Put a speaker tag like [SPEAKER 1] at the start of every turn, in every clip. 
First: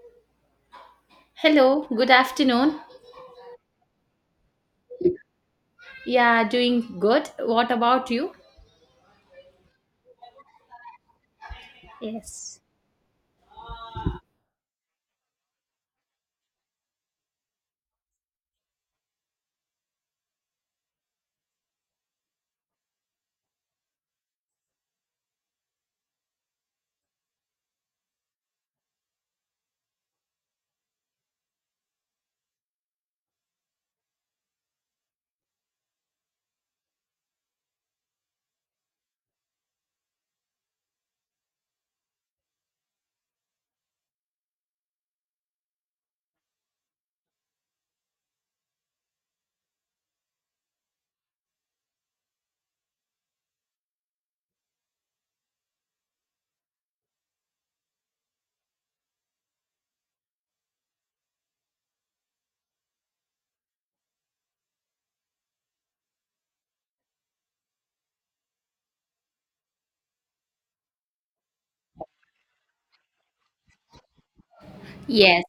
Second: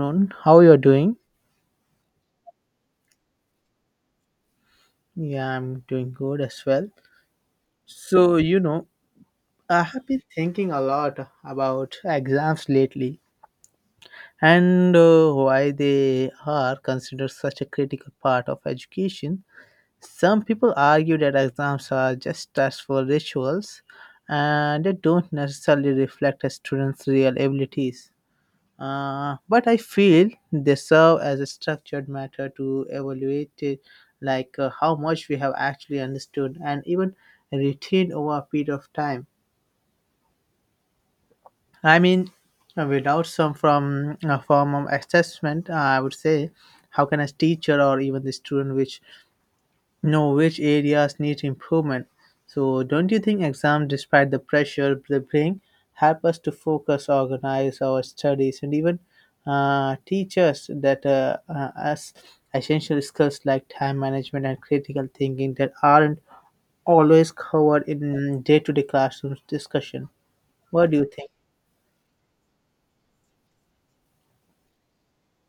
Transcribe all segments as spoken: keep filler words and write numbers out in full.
[SPEAKER 1] Afternoon. How you're doing?
[SPEAKER 2] Hello, good afternoon.
[SPEAKER 1] Yeah, I'm doing good
[SPEAKER 2] Yeah,
[SPEAKER 1] as well.
[SPEAKER 2] doing good. What about you?
[SPEAKER 1] So, you know, I have been thinking a lot about
[SPEAKER 2] Yes.
[SPEAKER 1] exams lately and uh, why they are considered such a critical part of education. Some people argue that exams are just tests for rituals and they don't necessarily reflect a student's real abilities. Uh, but I feel they serve as a structured matter to evaluate it, like uh, how much we have actually understood and even retained over a period of time. I mean, uh, without some from a form of assessment, I would say, how can a teacher or even the student which know which areas need improvement. So, don't you think exams, despite the pressure they bring, help us to focus, organize our studies, and even uh, teach us that uh, uh, us essential skills like time management and critical thinking that aren't always covered in day-to-day classroom discussion? What do you think?
[SPEAKER 2] Yes,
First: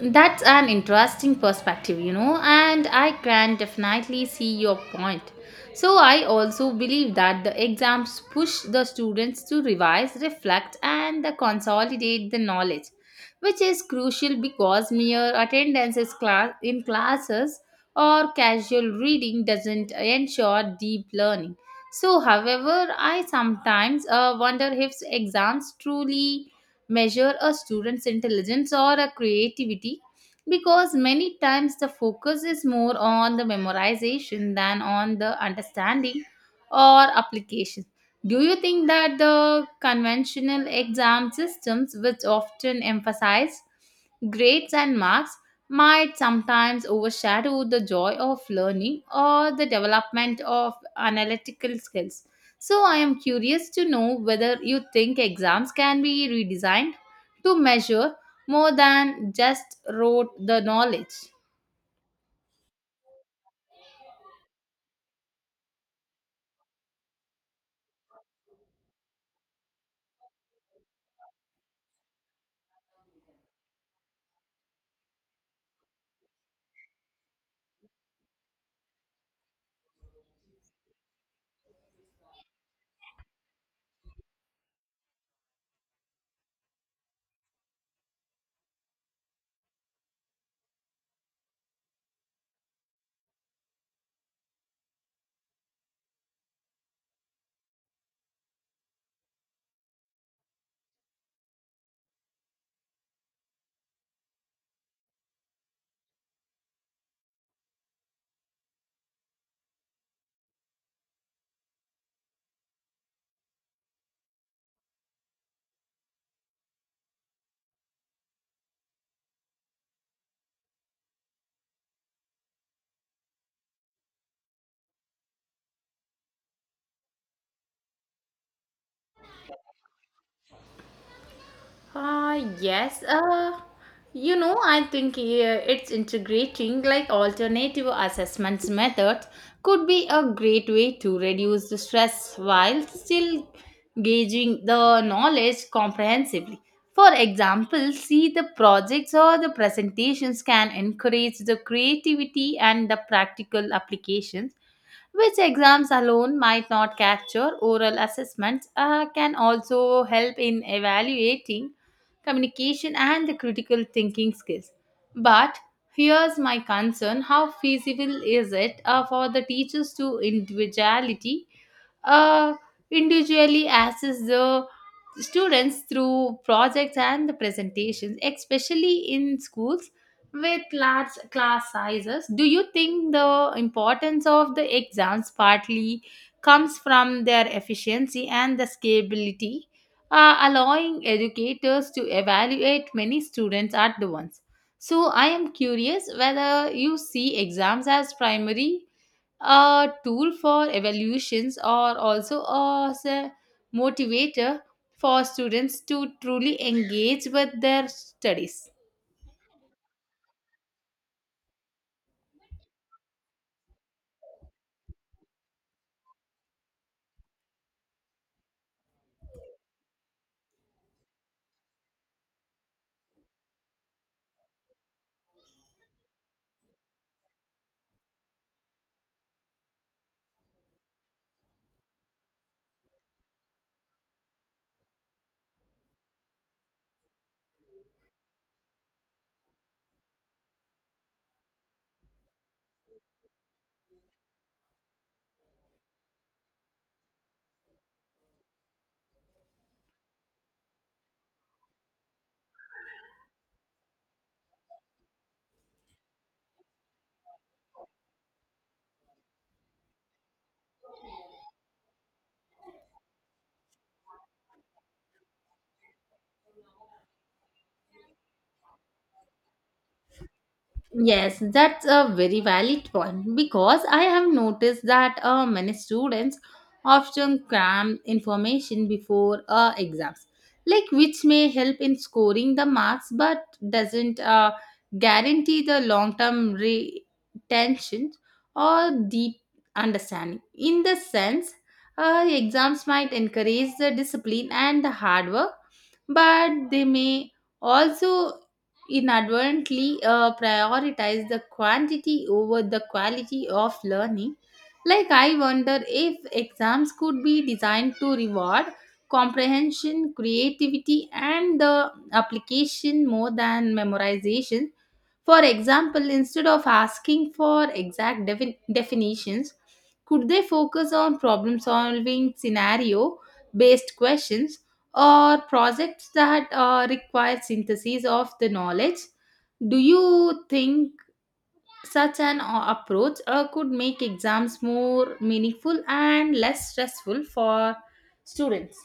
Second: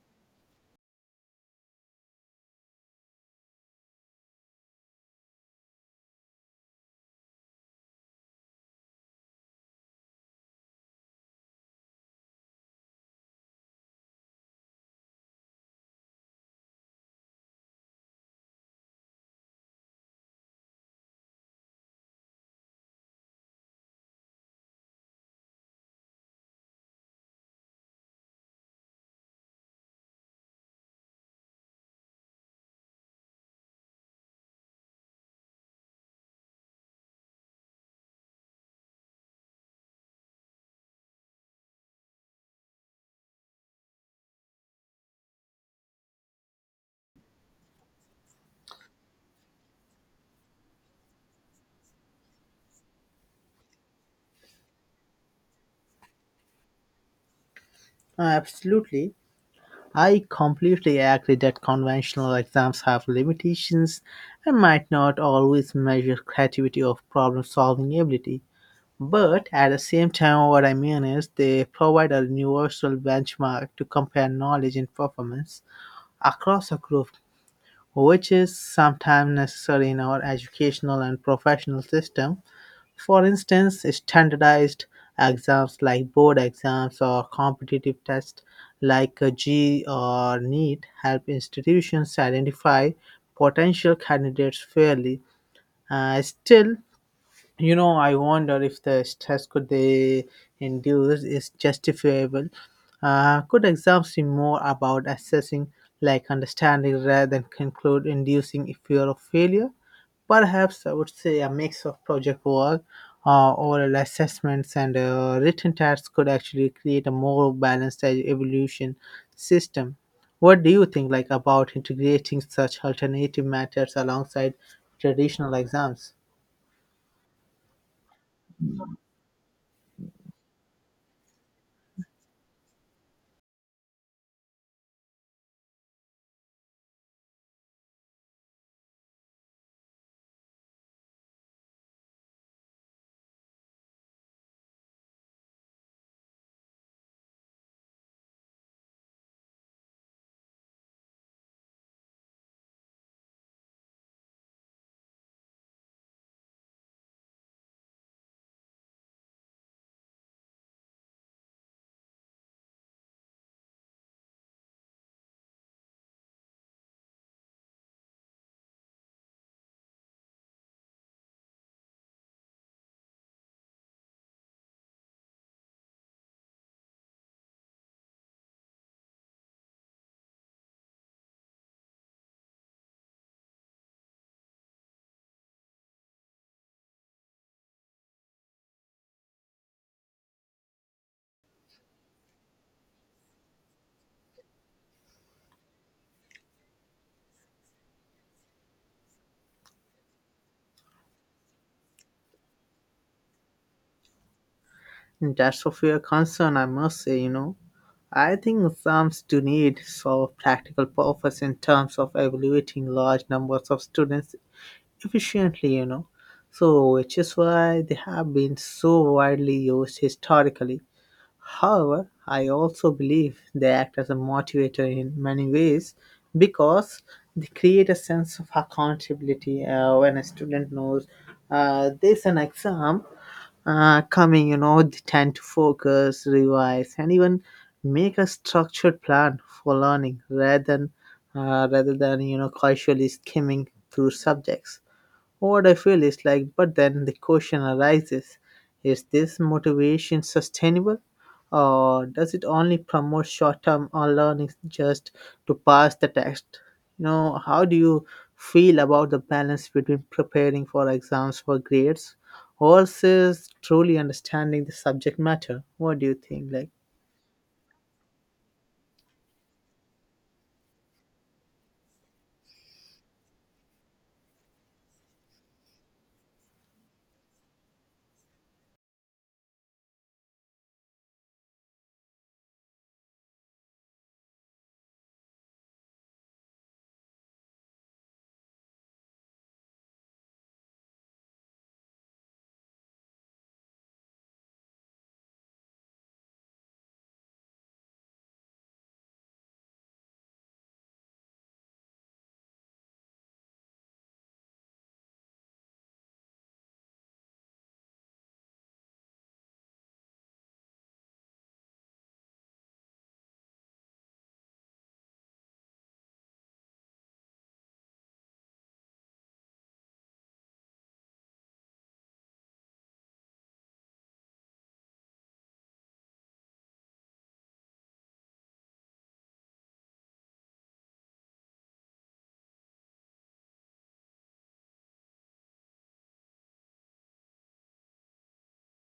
[SPEAKER 2] that's an interesting perspective, you know, and I can definitely see your point. So, I also believe that the exams push the students to revise, reflect, and consolidate the knowledge, which is crucial because mere attendance is class- in classes or casual reading doesn't ensure deep learning. So, however, I sometimes uh, wonder if exams truly measure a student's intelligence or a creativity because many times the focus is more on the memorization than on the understanding or application. Do you think that the conventional exam systems, which often emphasize grades and marks, might sometimes overshadow the joy of learning or the development of analytical skills? So, I am curious to know whether you think exams can be redesigned to measure
[SPEAKER 1] Uh,
[SPEAKER 2] more
[SPEAKER 1] absolutely.
[SPEAKER 2] than just
[SPEAKER 1] I
[SPEAKER 2] rote the
[SPEAKER 1] completely
[SPEAKER 2] knowledge.
[SPEAKER 1] agree that conventional exams have limitations and might not always measure creativity or problem solving ability. But at the same time, what I mean is they provide a universal benchmark to compare knowledge and performance across a group, which is sometimes necessary in our educational and professional system. For instance, standardized exams like board exams or competitive tests like uh, G or NEET help institutions identify potential candidates fairly. Uh, still, you know, I wonder if the stress could they induce is justifiable. Uh, could exams be more about assessing, like understanding, rather than conclude inducing a fear of failure? Perhaps I would say a mix of project work, uh, oral assessments, and uh, written tasks could actually create a more balanced e- evolution system. What do you think, like about integrating such alternative methods alongside traditional exams?
[SPEAKER 2] Uh, yes. Uh, you know, I think uh, it's integrating like alternative assessments methods could be a great way to reduce the stress while still gauging the knowledge comprehensively. For example, see the projects or the presentations can encourage the creativity and the practical applications which exams alone might not capture oral assessments uh, can also help in evaluating communication, and the critical thinking skills. But here's my concern, how feasible is it uh, for the teachers to individuality? uh, Individually assess the students through projects and the presentations, especially in schools with large class sizes. Do you think the importance of the exams partly comes from their efficiency and the scalability, uh, allowing educators to evaluate many students at the once? So, I am curious whether you see exams as primary a tool for evaluations are also as a motivator for
[SPEAKER 1] That's
[SPEAKER 2] students
[SPEAKER 1] of your
[SPEAKER 2] to
[SPEAKER 1] concern,
[SPEAKER 2] truly
[SPEAKER 1] I must say,
[SPEAKER 2] engage
[SPEAKER 1] you know.
[SPEAKER 2] with their
[SPEAKER 1] I think
[SPEAKER 2] studies.
[SPEAKER 1] exams do need for practical purpose in terms of evaluating large numbers of students efficiently, you know. So which is why they have been so widely used historically. However, I also believe they act as a motivator in many ways because they create a sense of accountability uh, when a student knows uh, there's an exam uh, coming, you know, they tend to focus, revise, and even make a structured plan for learning rather than uh, rather than you know casually skimming through subjects. What I feel is like, but then the question arises is this motivation sustainable? Or does it only promote short term or learning just to pass the test? You know, how do you feel about the balance between preparing for exams for grades versus truly understanding the subject matter? What do you think? Like,
[SPEAKER 2] Yes, that's a very valid point because I have noticed that uh, many students often cram information before uh, exams, like which may help in scoring the marks but doesn't uh, guarantee the long term retention or deep understanding. In the sense, uh, exams might encourage the discipline and the hard work, but they may also inadvertently uh, prioritize the quantity over the quality of learning. Like, I wonder if exams could be designed to reward comprehension, creativity, and the application more than memorization. For example, instead of asking for exact defin- definitions, could they focus on problem solving scenario based questions or projects that uh, require synthesis of the knowledge. Do you think such an uh, approach uh, could make exams more meaningful and less stressful for students?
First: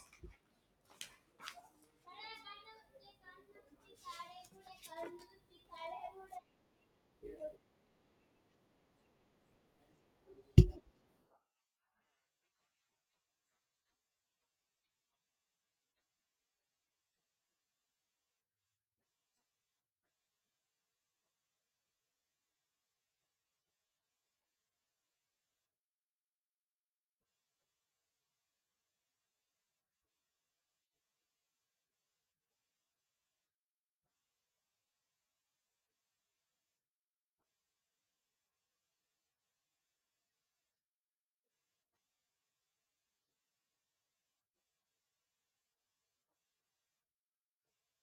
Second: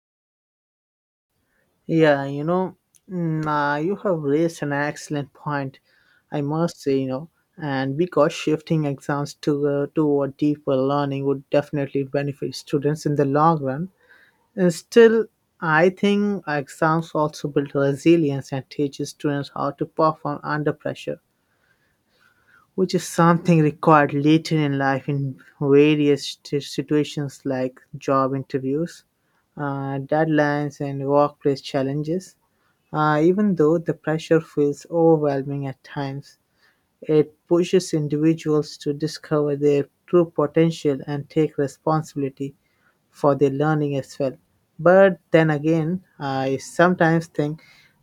[SPEAKER 1] yeah, you know, mm, uh, you have raised an excellent point, I must say, you know, and because shifting exams to uh, toward deeper learning would definitely benefit students in the long run. And still, I think exams also build resilience and teaches students how to perform under pressure which is something required later in life in various t- situations like job interviews, uh, deadlines, and workplace challenges. Uh, even though the pressure feels overwhelming at times, it pushes individuals to discover their true potential and take responsibility for their learning as well. But then again, I sometimes think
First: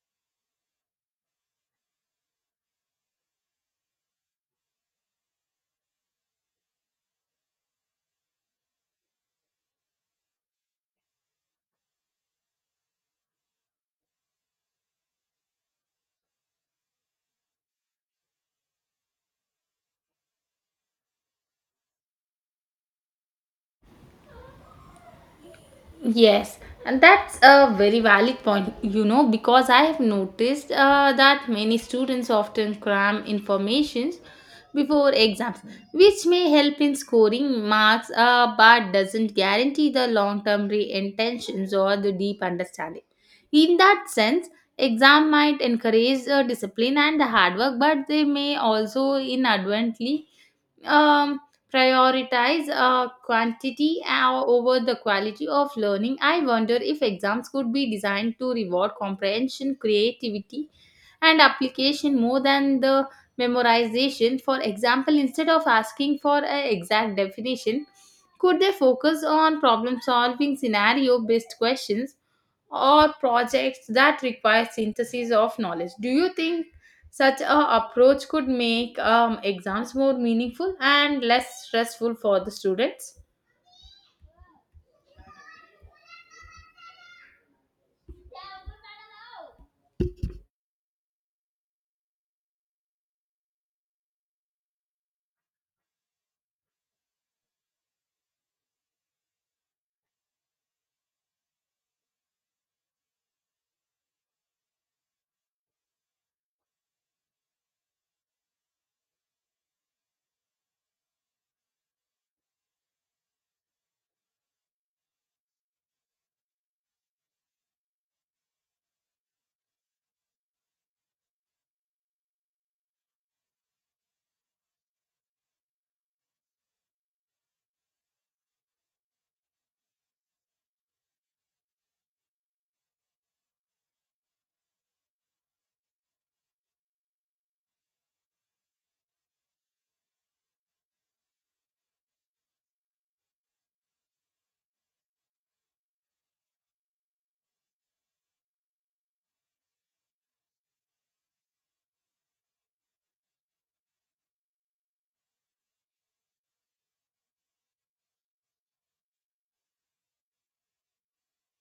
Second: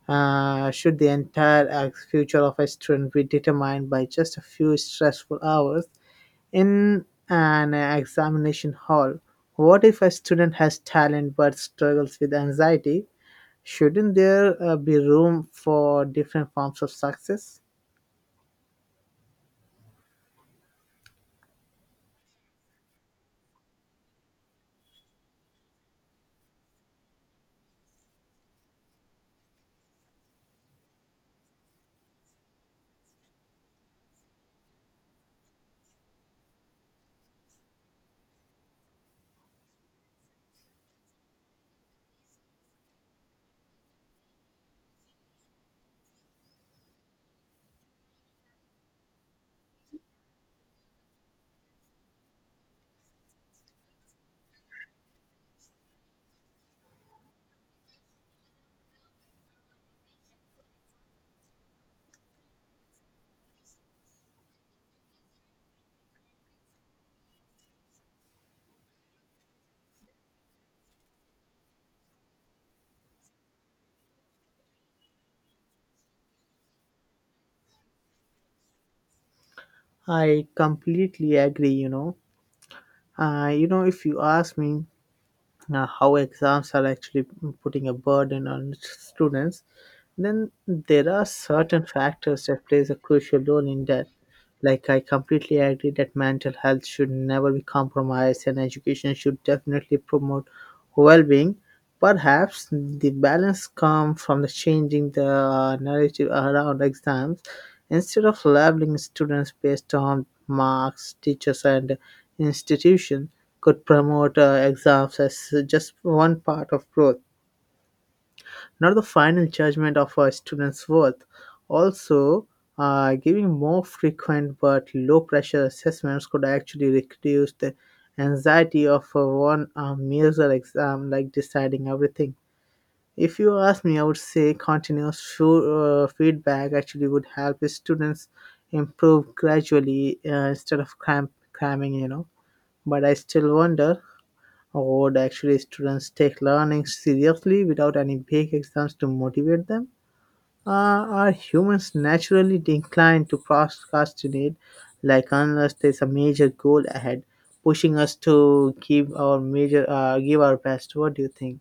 [SPEAKER 1] uh, should the entire uh, future of a student be determined by just a few stressful hours in an examination hall? What if a student has talent but struggles with anxiety? Shouldn't there uh, be room for different forms of success?
[SPEAKER 2] Yes, and that's a very valid point, you know, because I have noticed uh, that many students often cram information before exams, which may help in scoring marks uh, but doesn't guarantee the long term re intentions or the deep understanding. In that sense, exam might encourage uh, discipline and hard work, but they may also inadvertently um, prioritize uh, quantity uh, over the quality of learning. I wonder if exams could be designed to reward comprehension, creativity, and application more than the memorization. For example, instead of asking for an exact definition, could they focus on problem solving, scenario based questions? Or projects that require synthesis of knowledge. Do you think such a approach could make um, exams more
[SPEAKER 1] I
[SPEAKER 2] meaningful and
[SPEAKER 1] completely
[SPEAKER 2] less
[SPEAKER 1] agree, you
[SPEAKER 2] stressful
[SPEAKER 1] know.
[SPEAKER 2] for the students?
[SPEAKER 1] Uh, you know, if you ask me, uh, how exams are actually putting a burden on students then there are certain factors that plays a crucial role in that, like I completely agree that mental health should never be compromised and education should definitely promote well-being. Perhaps the balance comes from the changing the uh, narrative around exams. Instead of labeling students based on marks, teachers and institution could promote uh, exams as just one part of growth, not the final judgment of a student's worth. Also, uh, giving more frequent but low pressure assessments could actually reduce the anxiety of a one uh, major exam, like deciding everything. If you ask me, I would say continuous fu- uh, feedback actually would help students improve gradually uh, instead of cram- cramming, you know. But I still wonder would actually students take learning seriously without any big exams to motivate them? Uh, are humans naturally inclined to procrastinate, like unless there's a major goal ahead, pushing us to give our major, uh, give our best? What do you think?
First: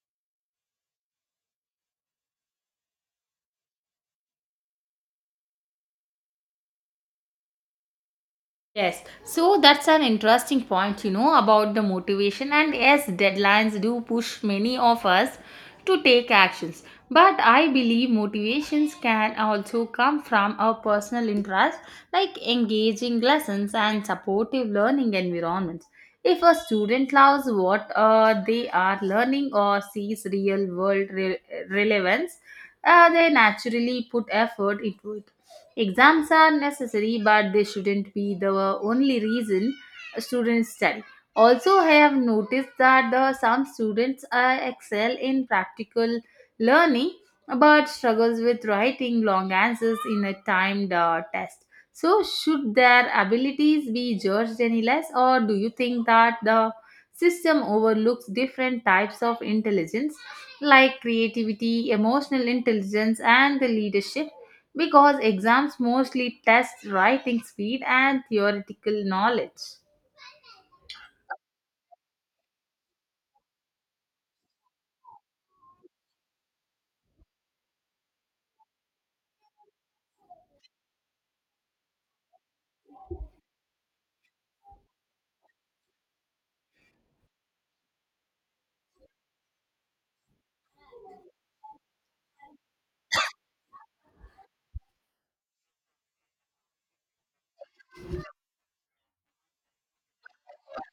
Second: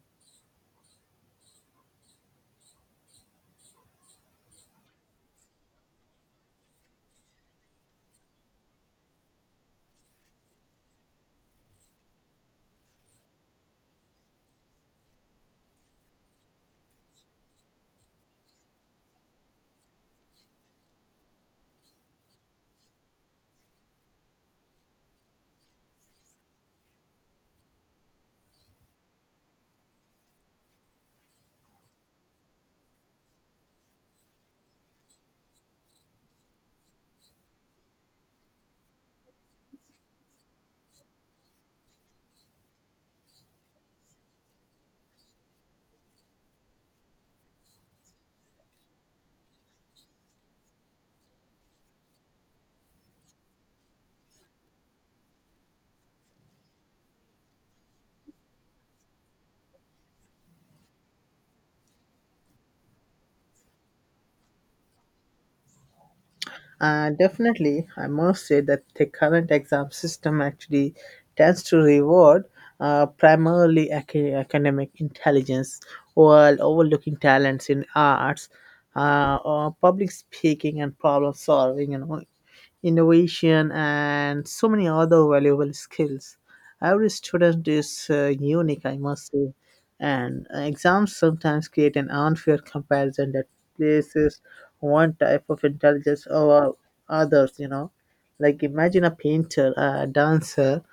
[SPEAKER 2] Yes, so that's an interesting point, you know, about the motivation. And yes, deadlines do push many of us to take actions. But I believe motivations can also come from our personal interests, like engaging lessons and supportive learning environments. If a student loves what uh, they are learning or sees real world re- relevance, uh, they naturally put effort into it. Exams are necessary, but they shouldn't be the only reason students study. Also, I have noticed that the, some students uh, excel in practical learning but struggles with writing long answers in a timed uh, test. So, should their abilities be judged any less, or do you think that the system overlooks different types of intelligence like creativity, emotional intelligence, and the leadership? Because exams mostly test
[SPEAKER 1] Uh,
[SPEAKER 2] writing speed
[SPEAKER 1] definitely, I
[SPEAKER 2] and
[SPEAKER 1] must say that
[SPEAKER 2] theoretical
[SPEAKER 1] the current
[SPEAKER 2] knowledge.
[SPEAKER 1] exam system actually tends to reward uh, primarily ac- academic intelligence while overlooking talents in arts uh, or public speaking and problem solving, you know, innovation, and so many other valuable skills. Every student is uh, unique, I must say, and exams sometimes create an unfair comparison that places one type of intelligence over others. You know, like imagine a painter, a dancer,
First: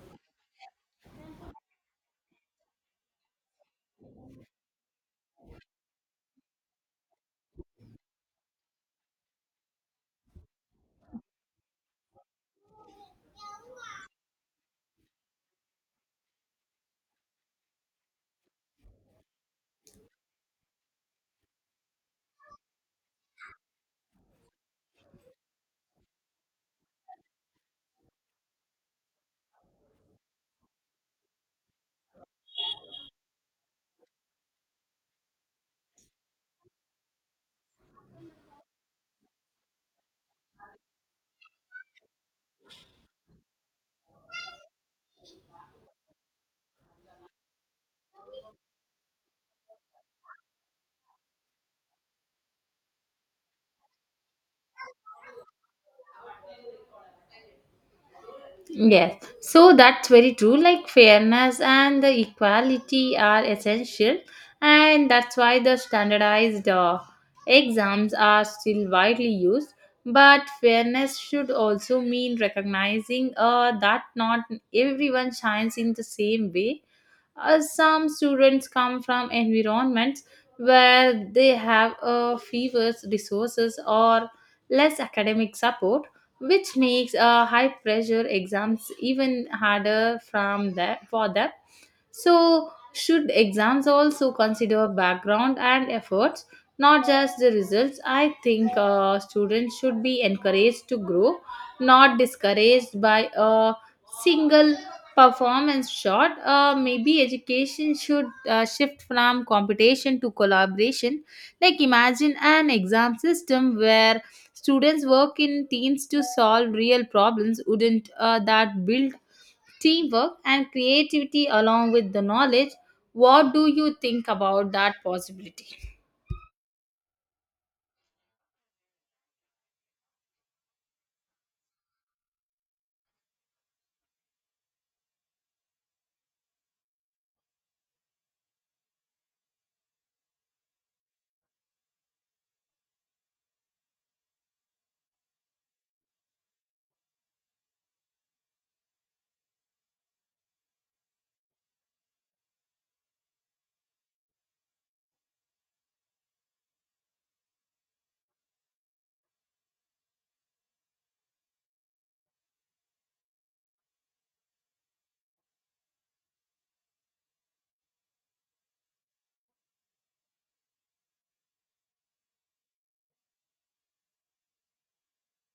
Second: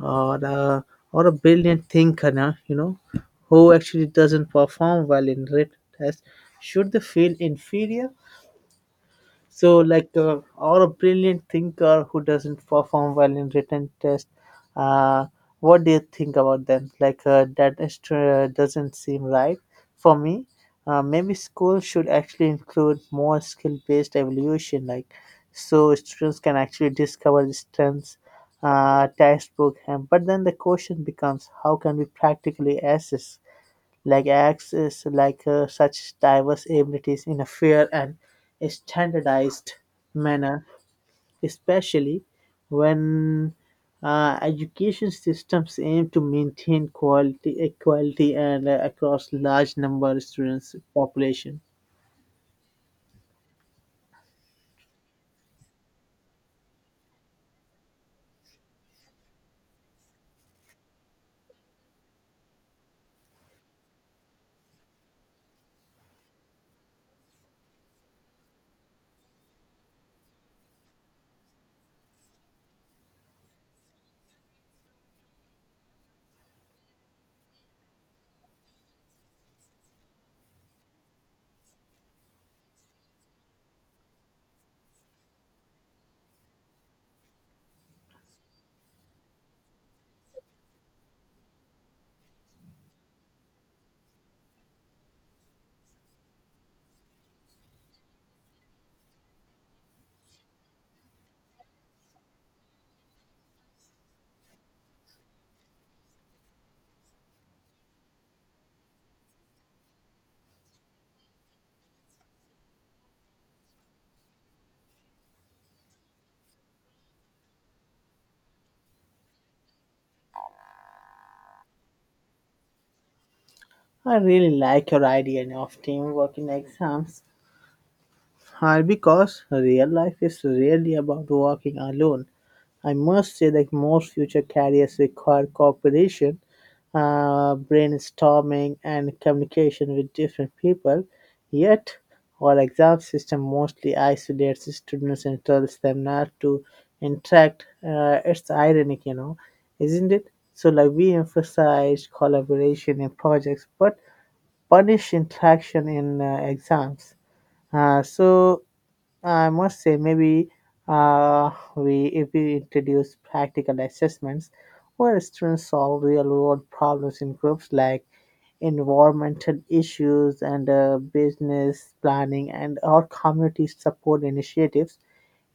[SPEAKER 1] or a, or a brilliant thinker, now you know, who actually doesn't perform well in written tests. Should they feel inferior? So, like, uh, or a brilliant thinker who doesn't perform well in written test. Uh, what do you think about them? Like, uh, that is tr- uh, doesn't seem right for me. Uh, maybe schools should actually include more skill-based evaluation, like, so students can actually discover the strengths, uh, textbook. And but then the question becomes, how can we practically assess? Like access like uh, such diverse abilities in a fair and standardized manner, especially when uh, education systems aim to maintain quality equality and uh, across large number of students population.
[SPEAKER 2] Yes, so that's very true. Like fairness and the equality are essential, and that's why the standardized uh, exams are still widely used. But fairness should also mean recognizing uh, that not everyone shines in the same way. Uh, some students come from environments where they have uh, fewer resources or less academic support which makes uh, high pressure exams even harder from that for them. So, should exams also consider background and efforts, not just the results? I think uh, students should be encouraged to grow, not discouraged by a single performance shot. Uh, maybe education should uh, shift from competition to collaboration. Like, imagine an exam system where students work in teams to solve real problems. Wouldn't uh, that build teamwork and creativity along with the knowledge? What do you
[SPEAKER 1] I
[SPEAKER 2] think
[SPEAKER 1] really
[SPEAKER 2] about
[SPEAKER 1] like
[SPEAKER 2] that
[SPEAKER 1] your idea
[SPEAKER 2] possibility?
[SPEAKER 1] of teamwork in exams. Hi, because real life is rarely about walking alone. I must say that most future careers require cooperation, uh, brainstorming, and communication with different people. Yet, our exam system mostly isolates students and tells them not to interact. Uh, it's ironic, you know, isn't it? So, like, we emphasize collaboration in projects, but punish interaction in uh, exams. Uh, so, I must say, maybe uh, we if we introduce practical assessments where students solve real-world problems in groups like environmental issues and uh, business planning and or community support initiatives,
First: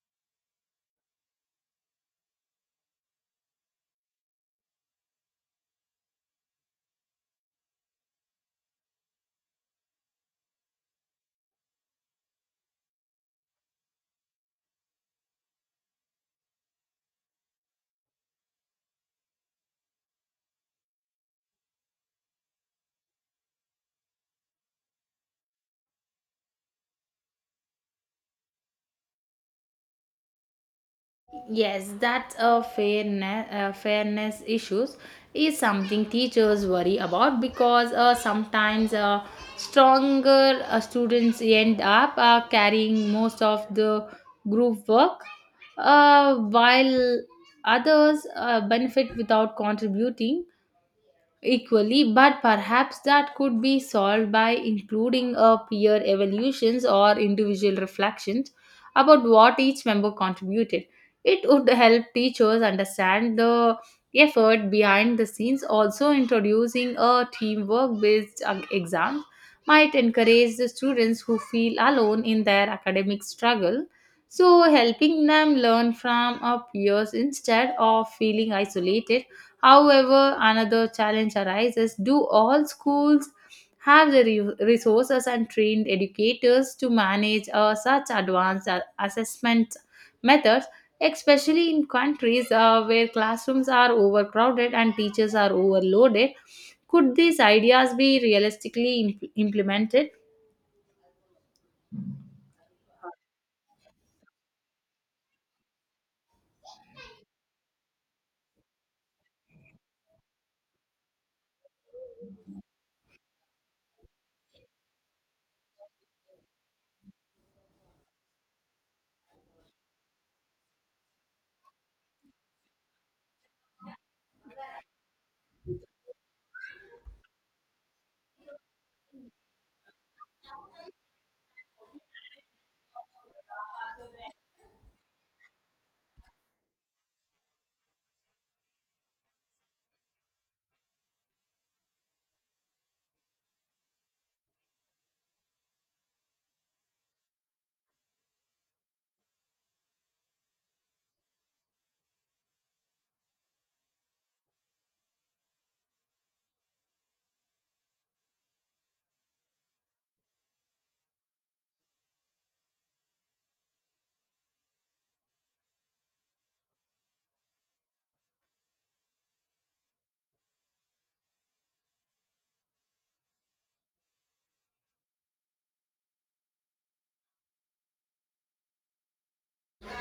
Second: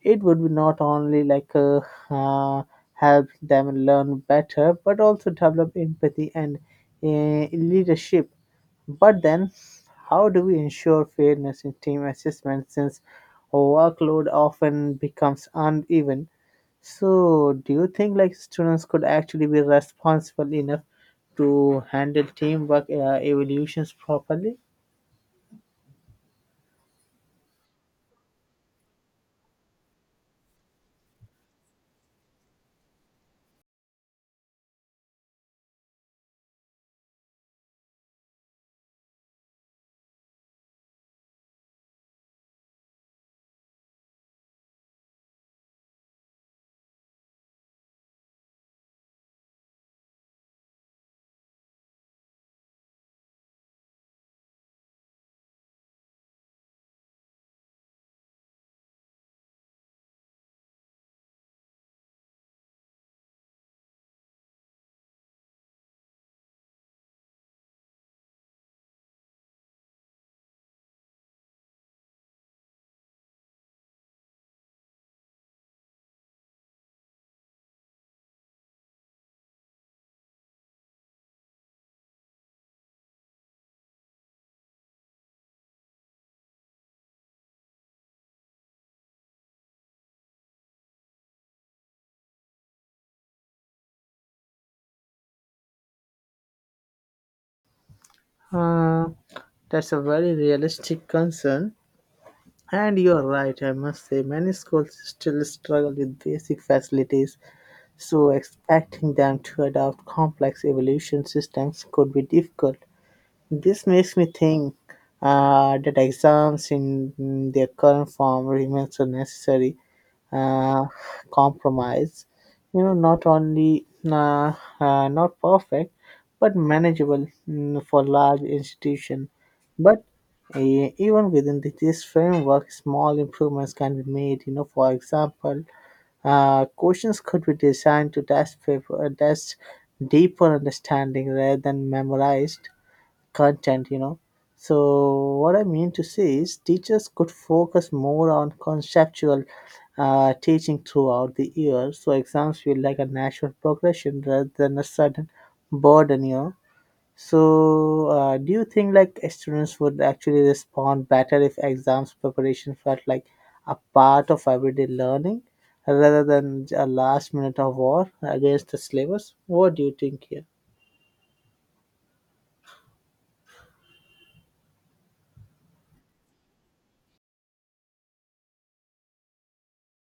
[SPEAKER 1] it would be not only like uh, uh, help them learn better, but also develop empathy and uh, leadership. But then, how do we ensure fairness in team assessment since workload often becomes uneven? So, do you think like students could actually be responsible enough to handle teamwork uh, evolutions properly?
[SPEAKER 2] Yes, that's a fairness uh, fairness issues is something teachers worry about because uh, sometimes uh, stronger uh, students end up uh, carrying most of the group work uh, while others uh, benefit without contributing equally. But perhaps that could be solved by including a peer evaluations or individual reflections about what each member contributed. It would help teachers understand the effort behind the scenes. Also introducing a teamwork based exam might encourage the students who feel alone in their academic struggle, so helping them learn from our peers instead of feeling isolated. However, another challenge arises, do all schools have the re- resources and trained educators to manage uh, such advanced a- assessment methods, especially in countries uh, where classrooms are overcrowded and teachers are overloaded? Could these ideas be realistically
[SPEAKER 1] Uh,
[SPEAKER 2] im-
[SPEAKER 1] that's a
[SPEAKER 2] implemented?
[SPEAKER 1] very realistic concern. And you're right, I must say, many schools still struggle with basic facilities, so expecting them to adopt complex evaluation systems could be difficult. This makes me think uh, that exams in in their current form remains a necessary uh, compromise. You know, not only uh, uh, not perfect, but manageable mm, for large institution. But uh, even within the, this framework, small improvements can be made. You know, for example, uh, questions could be designed to test paper, uh, test deeper understanding rather than memorized content, you know. So what I mean to say is teachers could focus more on conceptual uh, teaching throughout the year so exams feel like a natural progression rather than a sudden burden, you know. So uh, do you think like students would actually respond better if exams preparation felt like a part of everyday learning rather than a last minute of war against the syllabus? What do you think here?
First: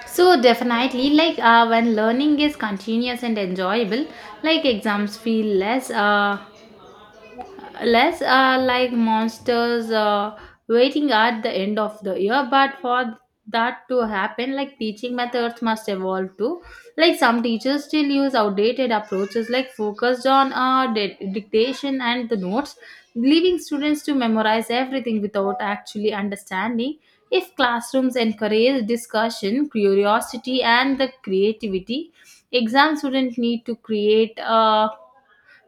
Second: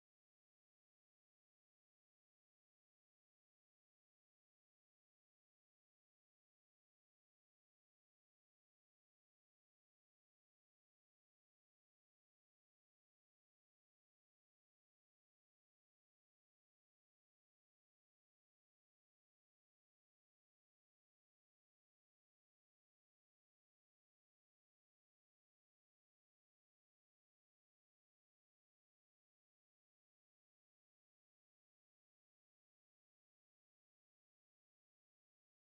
[SPEAKER 2] So definitely, like uh, when learning is continuous and enjoyable, like exams feel less uh, less are like monsters uh, waiting at the end of the year. But for that to happen, like teaching methods must evolve too. Like some teachers still use outdated approaches like focused on uh, di- dictation and the notes, leaving students to memorize everything without actually understanding. If classrooms encourage discussion curiosity and the creativity, exam students need to create uh,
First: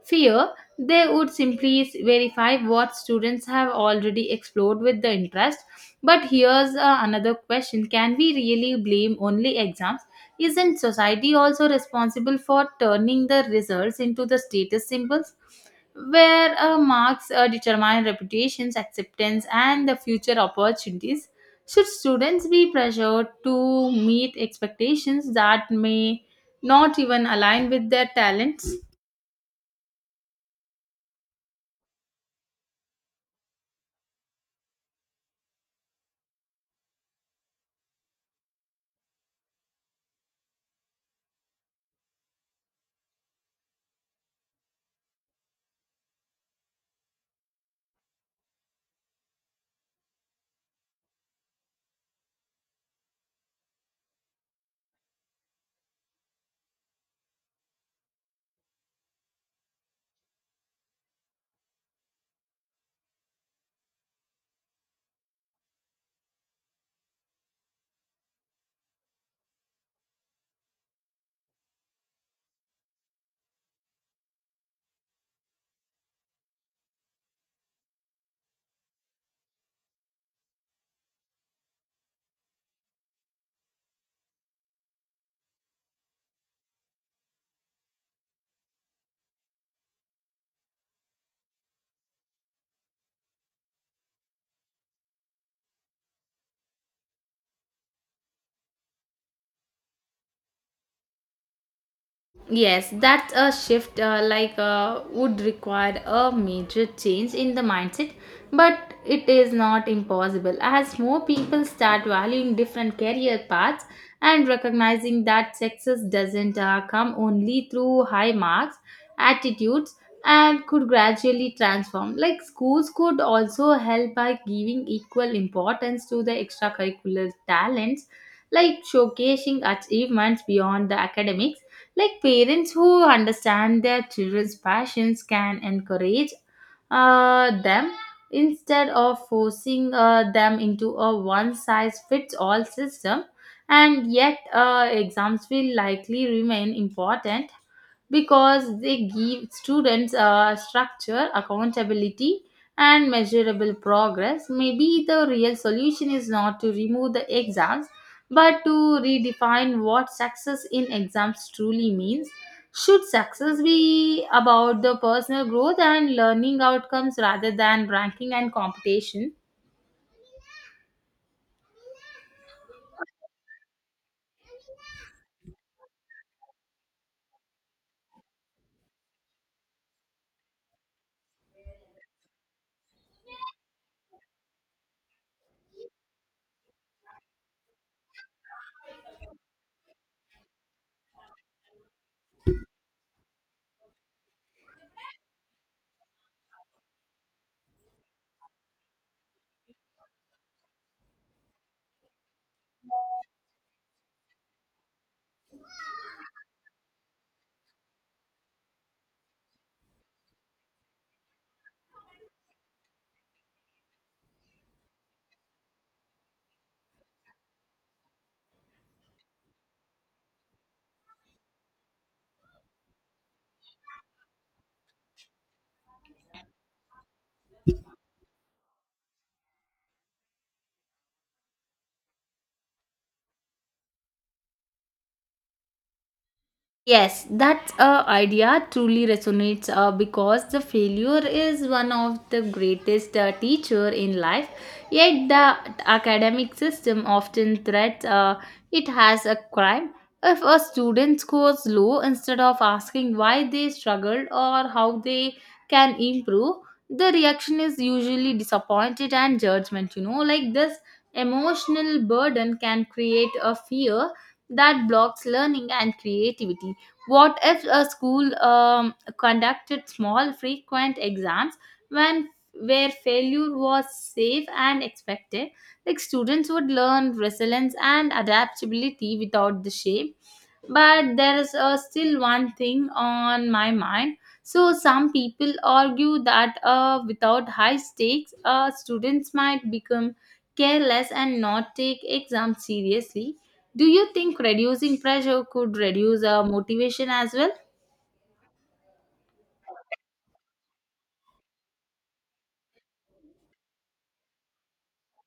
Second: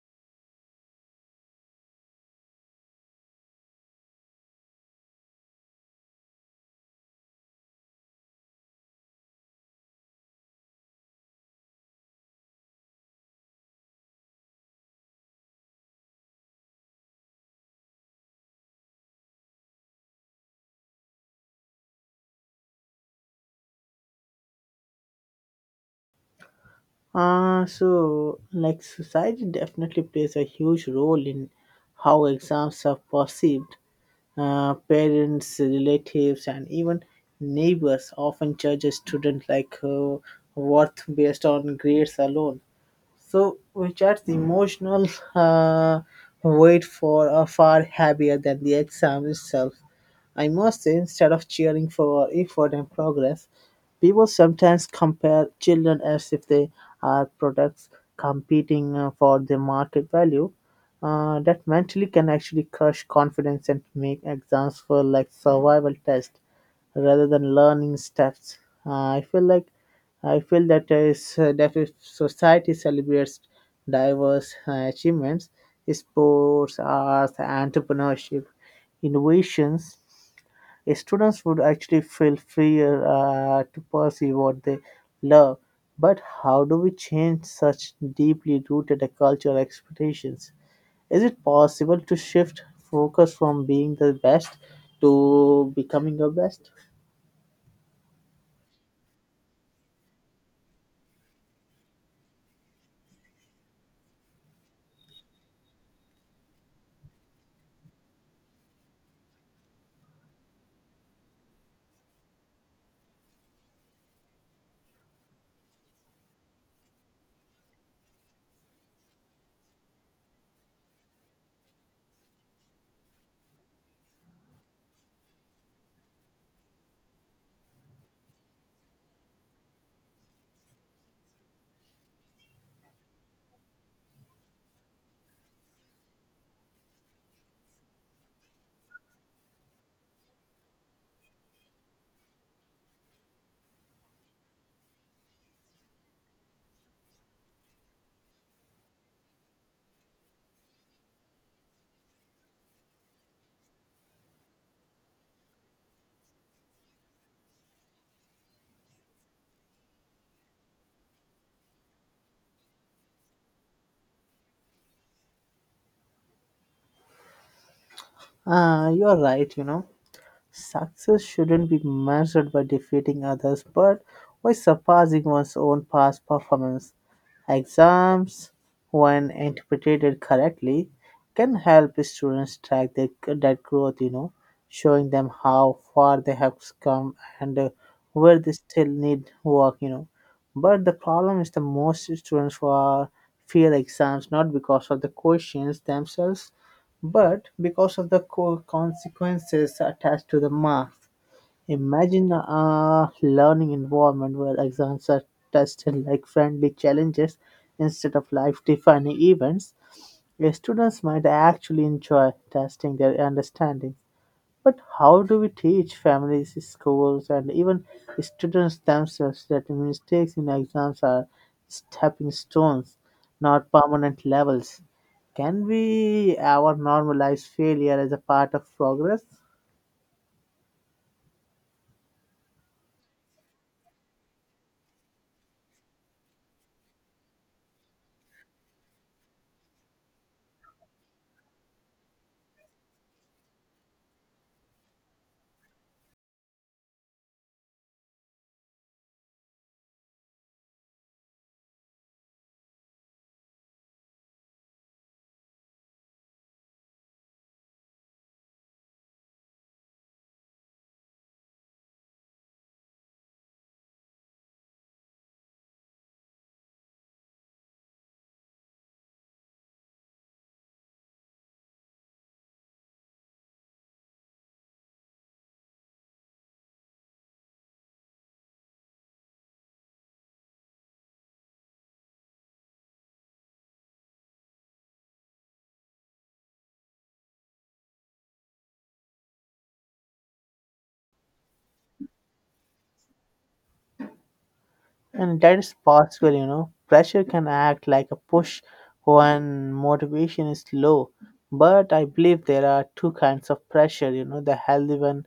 [SPEAKER 2] fear, they would simply verify what students have already explored with the interest. But here's uh, another question. Can we really blame only exams? Isn't society also responsible for turning the results into the status symbols? Where uh, marks uh, determine reputations, acceptance, and the future opportunities, should students be pressured to meet expectations that may not even
[SPEAKER 1] Uh,
[SPEAKER 2] align with their
[SPEAKER 1] so,
[SPEAKER 2] talents?
[SPEAKER 1] like, society definitely plays a huge role in how exams are perceived. Uh, parents, relatives, and even neighbors often judge a student like uh, worth based on grades alone. So, which adds the emotional uh, weight for a far heavier than the exam itself. I must say, instead of cheering for effort and progress, people sometimes compare children as if they are products competing uh, for the market value. Uh, that mentally can actually crush confidence and make exams feel like survival tests rather than learning steps. Uh, I feel like I feel that is uh, that if society celebrates diverse uh, achievements, sports, arts, entrepreneurship, innovations, students would actually feel freer uh, to pursue what they love. But how do we change such deeply rooted cultural expectations? Is it possible to shift focus from being the best to becoming the best?
[SPEAKER 2] Yes, that's a shift uh, like uh, would require a major change in the mindset, but it is not impossible. As more people start valuing different career paths and recognizing that success doesn't uh, come only through high marks, attitudes, and could gradually transform. Like schools could also help by giving equal importance to the extracurricular talents, like showcasing achievements beyond the academics, like parents who understand their children's passions can encourage uh, them instead of forcing uh, them into a one size fits all system. And yet, uh, exams will likely remain important because they give students uh, structure, accountability, and measurable progress. Maybe the real solution is not to remove the exams but to redefine what success in exams truly means. Should success be about the personal growth and learning outcomes rather than ranking and
[SPEAKER 1] Uh, you're
[SPEAKER 2] competition?
[SPEAKER 1] right, you know. Success shouldn't be measured by defeating others, but by surpassing one's own past performance. Exams, when interpreted correctly, can help students track their, that growth, you know, showing them how far they have come and uh, where they still need work, you know. But the problem is the most students who are fear exams not because of the questions themselves but because of the co- consequences attached to the marks. Imagine a learning environment where exams are tested like friendly challenges instead of life defining events. Students might actually enjoy testing their understanding, but how do we teach families, schools, and even students themselves that mistakes in exams are stepping stones, not permanent levels? Can we ever normalize failure as a part of progress?
[SPEAKER 2] Yes, that uh, idea truly resonates uh, because the failure is one of the greatest uh, teacher in life. Yet the academic system often threats uh, it has a crime. If a student scores low, instead of asking why they struggled or how they can improve, the reaction is usually disappointed and judgment. You know, like this emotional burden can create a fear that blocks learning and creativity. What if a school um, conducted small, frequent exams when where failure was safe and expected? Like students would learn resilience and adaptability without the shame. But there is uh, still one thing on my mind. So some people argue that uh, without high stakes uh, students might become careless and not take exams seriously. Do you think reducing
[SPEAKER 1] And
[SPEAKER 2] pressure
[SPEAKER 1] that is
[SPEAKER 2] could reduce
[SPEAKER 1] possible,
[SPEAKER 2] uh,
[SPEAKER 1] you know.
[SPEAKER 2] motivation
[SPEAKER 1] Pressure
[SPEAKER 2] as
[SPEAKER 1] can
[SPEAKER 2] well?
[SPEAKER 1] act like a push when motivation is low. But I believe there are two kinds of pressure, you know, the healthy one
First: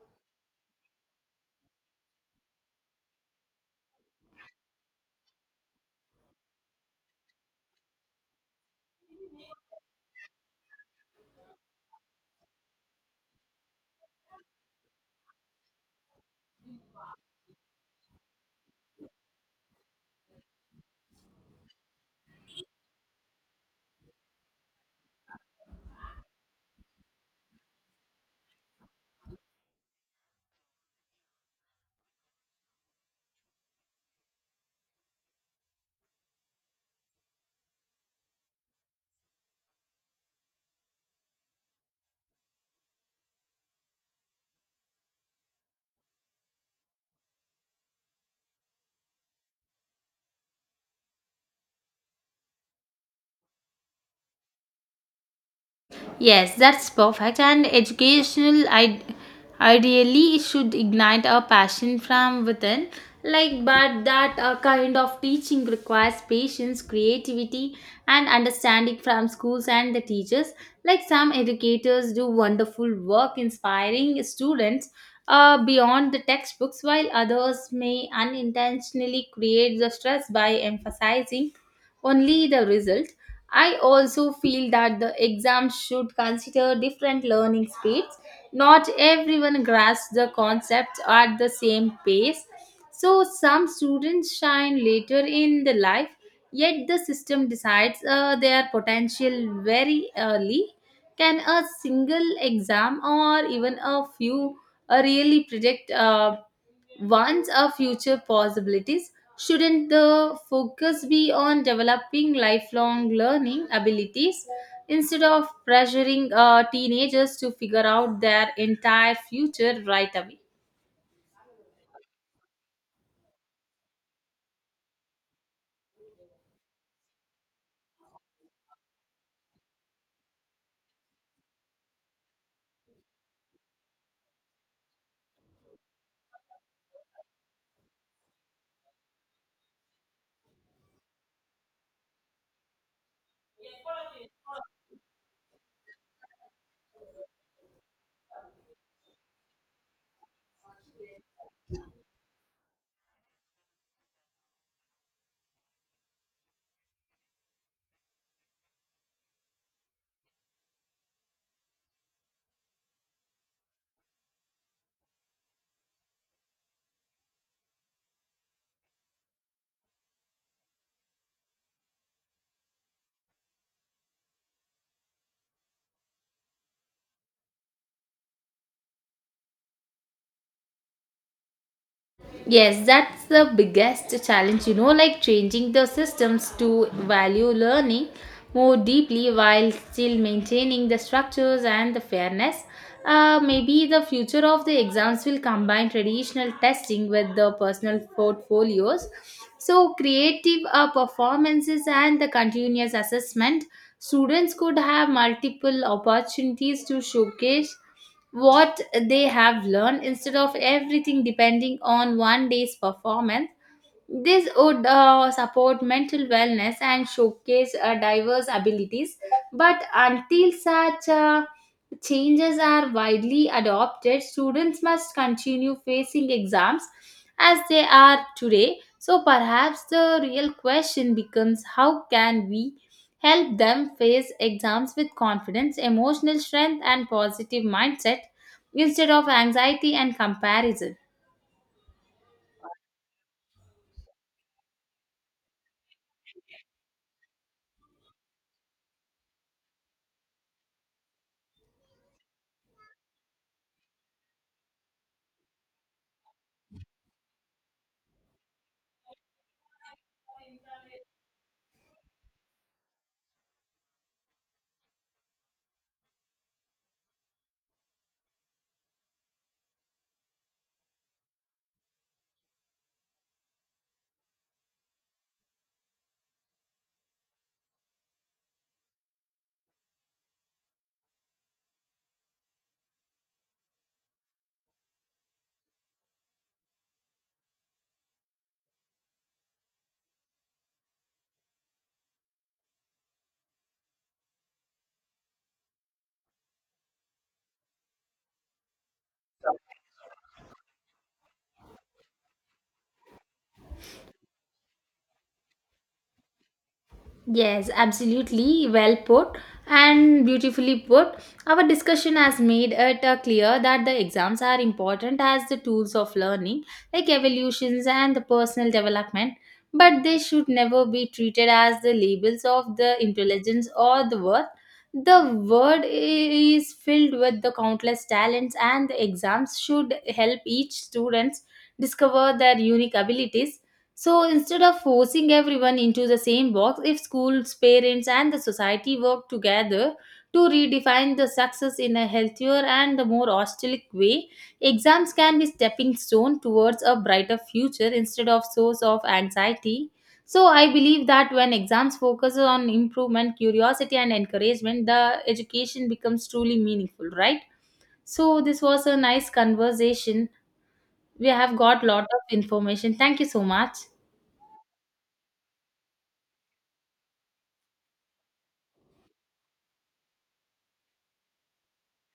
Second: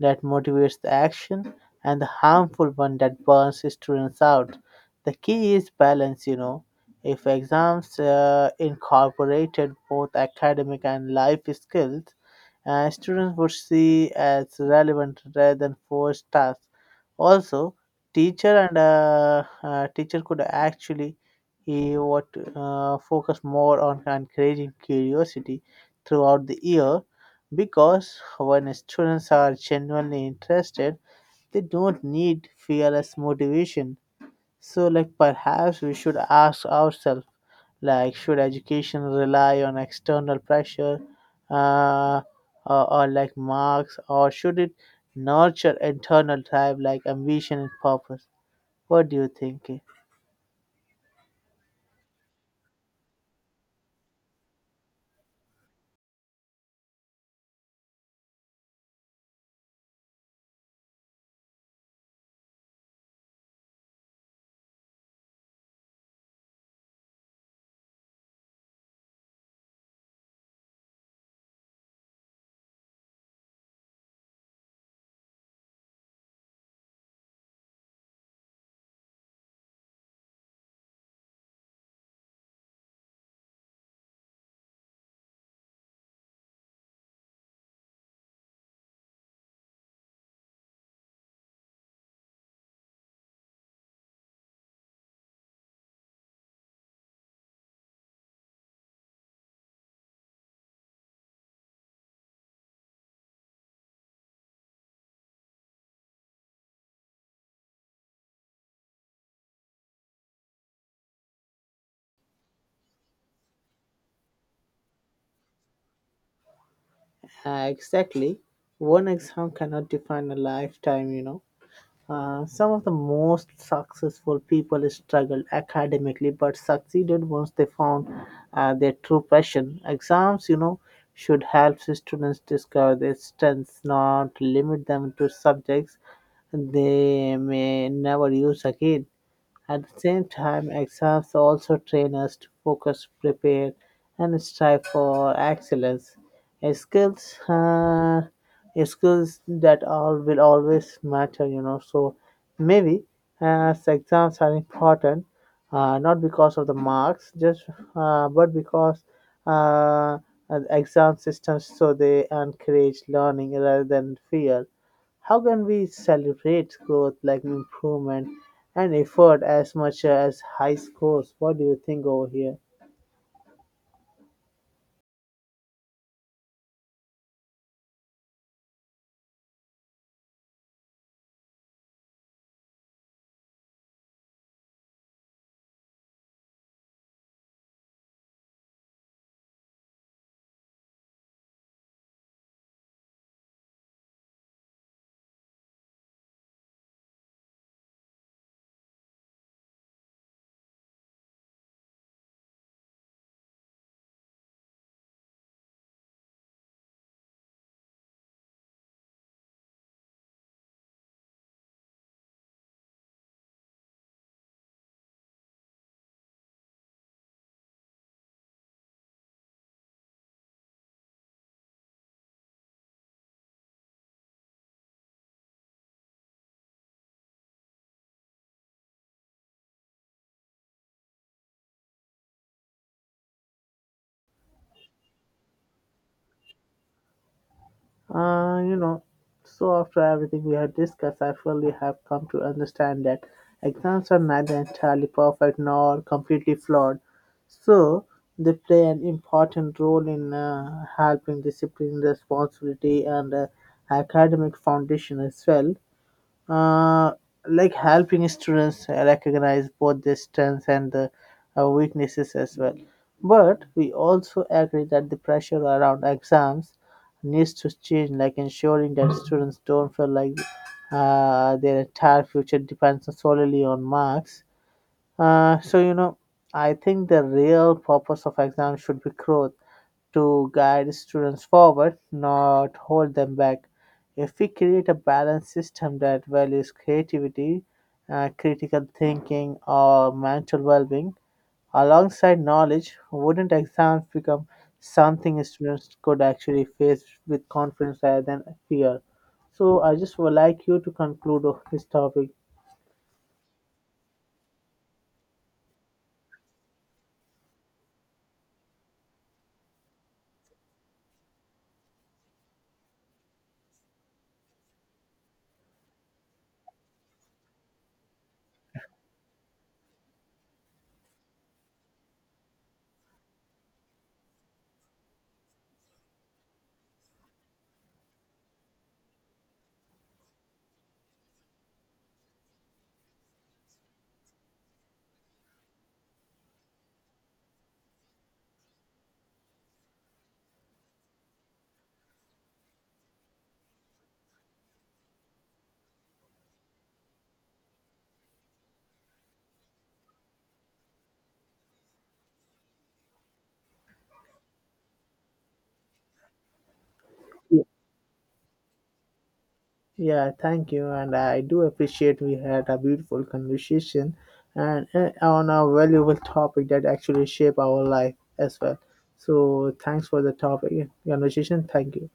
[SPEAKER 1] that motivates the action and the harmful one that burns students out. The key is balance, you know. If exams uh, incorporated both academic and life skills, uh, students would see as relevant rather than forced tasks. Also, Teacher and uh, uh, teacher could actually he what uh, focus more on encouraging curiosity throughout the year because when students are genuinely interested, they don't need fearless motivation. So like perhaps we should ask ourselves, like, should education rely on external pressure, uh, or, or like marks, or should it nurture internal drive like ambition and purpose? What do you think?
[SPEAKER 2] Yes, that's perfect. And educational, I, ideally, it should ignite a passion from within. Like, but that uh, kind of teaching requires patience, creativity, and understanding from schools and the teachers. Like, some educators do wonderful work inspiring students uh, beyond the textbooks, while others may unintentionally create the stress by emphasizing only the result. I also feel that the exams should consider different learning speeds. Not everyone grasps the concepts at the same pace. So, some students shine later in the life. Yet the system decides uh, their potential very early. Can a single exam or even a few uh, really predict uh, one's or future possibilities? Shouldn't the focus be on developing lifelong learning abilities instead of pressuring uh, teenagers to
[SPEAKER 1] Uh,
[SPEAKER 2] figure out
[SPEAKER 1] exactly.
[SPEAKER 2] their
[SPEAKER 1] One
[SPEAKER 2] entire
[SPEAKER 1] exam
[SPEAKER 2] future
[SPEAKER 1] cannot
[SPEAKER 2] right
[SPEAKER 1] define a
[SPEAKER 2] away?
[SPEAKER 1] lifetime, you know. Uh, some of the most successful people struggled academically but succeeded once they found uh, their true passion. Exams, you know, should help students discover their strengths, not limit them to subjects they may never use again. At the same time, exams also train us to focus, prepare, and strive for excellence. A skills, uh, a skills that all will always matter, you know. So maybe uh, exams are important, uh, not because of the marks, just uh, but because uh, uh, exam systems, so they encourage learning rather than fear. How can we celebrate growth like improvement and effort as much as high scores? What do you think over here?
[SPEAKER 2] Yes, that's the biggest challenge, you know, like changing the systems to value learning more deeply while still maintaining the structures and the fairness. Uh, maybe the future of the exams will combine traditional testing with the personal portfolios. So, creative uh, performances and the continuous assessment, students could have multiple opportunities to showcase what they have learned instead of everything depending on one day's performance. This would uh, support mental wellness and showcase uh, diverse abilities. But until such a changes are widely adopted, students must continue facing exams as they are today. So perhaps the real question becomes, how can we help them face exams with confidence, emotional strength, and positive mindset
[SPEAKER 1] Uh, you know,
[SPEAKER 2] instead of
[SPEAKER 1] so
[SPEAKER 2] anxiety
[SPEAKER 1] after
[SPEAKER 2] and
[SPEAKER 1] everything we have
[SPEAKER 2] comparison?
[SPEAKER 1] discussed, I fully have come to understand that exams are neither entirely perfect nor completely flawed. So they play an important role in uh, helping discipline, responsibility, and uh, academic foundation as well. uh, like helping students recognize both their strengths and the uh, weaknesses as well. But we also agree that the pressure around exams needs to change, like ensuring that students don't feel like uh, their entire future depends solely on marks. uh, so you know, I think the real purpose of exams should be growth, to guide students forward, not hold them back. If we create a balanced system that values creativity, uh, critical thinking, or mental well-being alongside knowledge, wouldn't exams become something students could actually face with confidence rather than fear? So I just would like you to conclude of this topic.
[SPEAKER 2] Yes, absolutely. Well put and beautifully put. Our discussion has made it uh, clear that the exams are important as the tools of learning, like evolutions and the personal development, but they should never be treated as the labels of the intelligence or the worth. The world i- is filled with the countless talents, and the exams should help each student discover their unique abilities. So instead of forcing everyone into the same box, if schools, parents, and the society work together to redefine the success in a healthier and a more holistic way, exams can be stepping stone towards a brighter future instead of source of anxiety. So I believe that when exams focus on improvement, curiosity, and encouragement, the education becomes truly meaningful, right? So this was a nice conversation.
[SPEAKER 1] Yeah, thank you. And
[SPEAKER 2] We
[SPEAKER 1] I
[SPEAKER 2] have
[SPEAKER 1] do
[SPEAKER 2] got lot of
[SPEAKER 1] appreciate we had a
[SPEAKER 2] information. Thank
[SPEAKER 1] beautiful
[SPEAKER 2] you so much.
[SPEAKER 1] conversation and uh, on a valuable topic that actually shape our life as well. So thanks for the topic conversation. Thank you.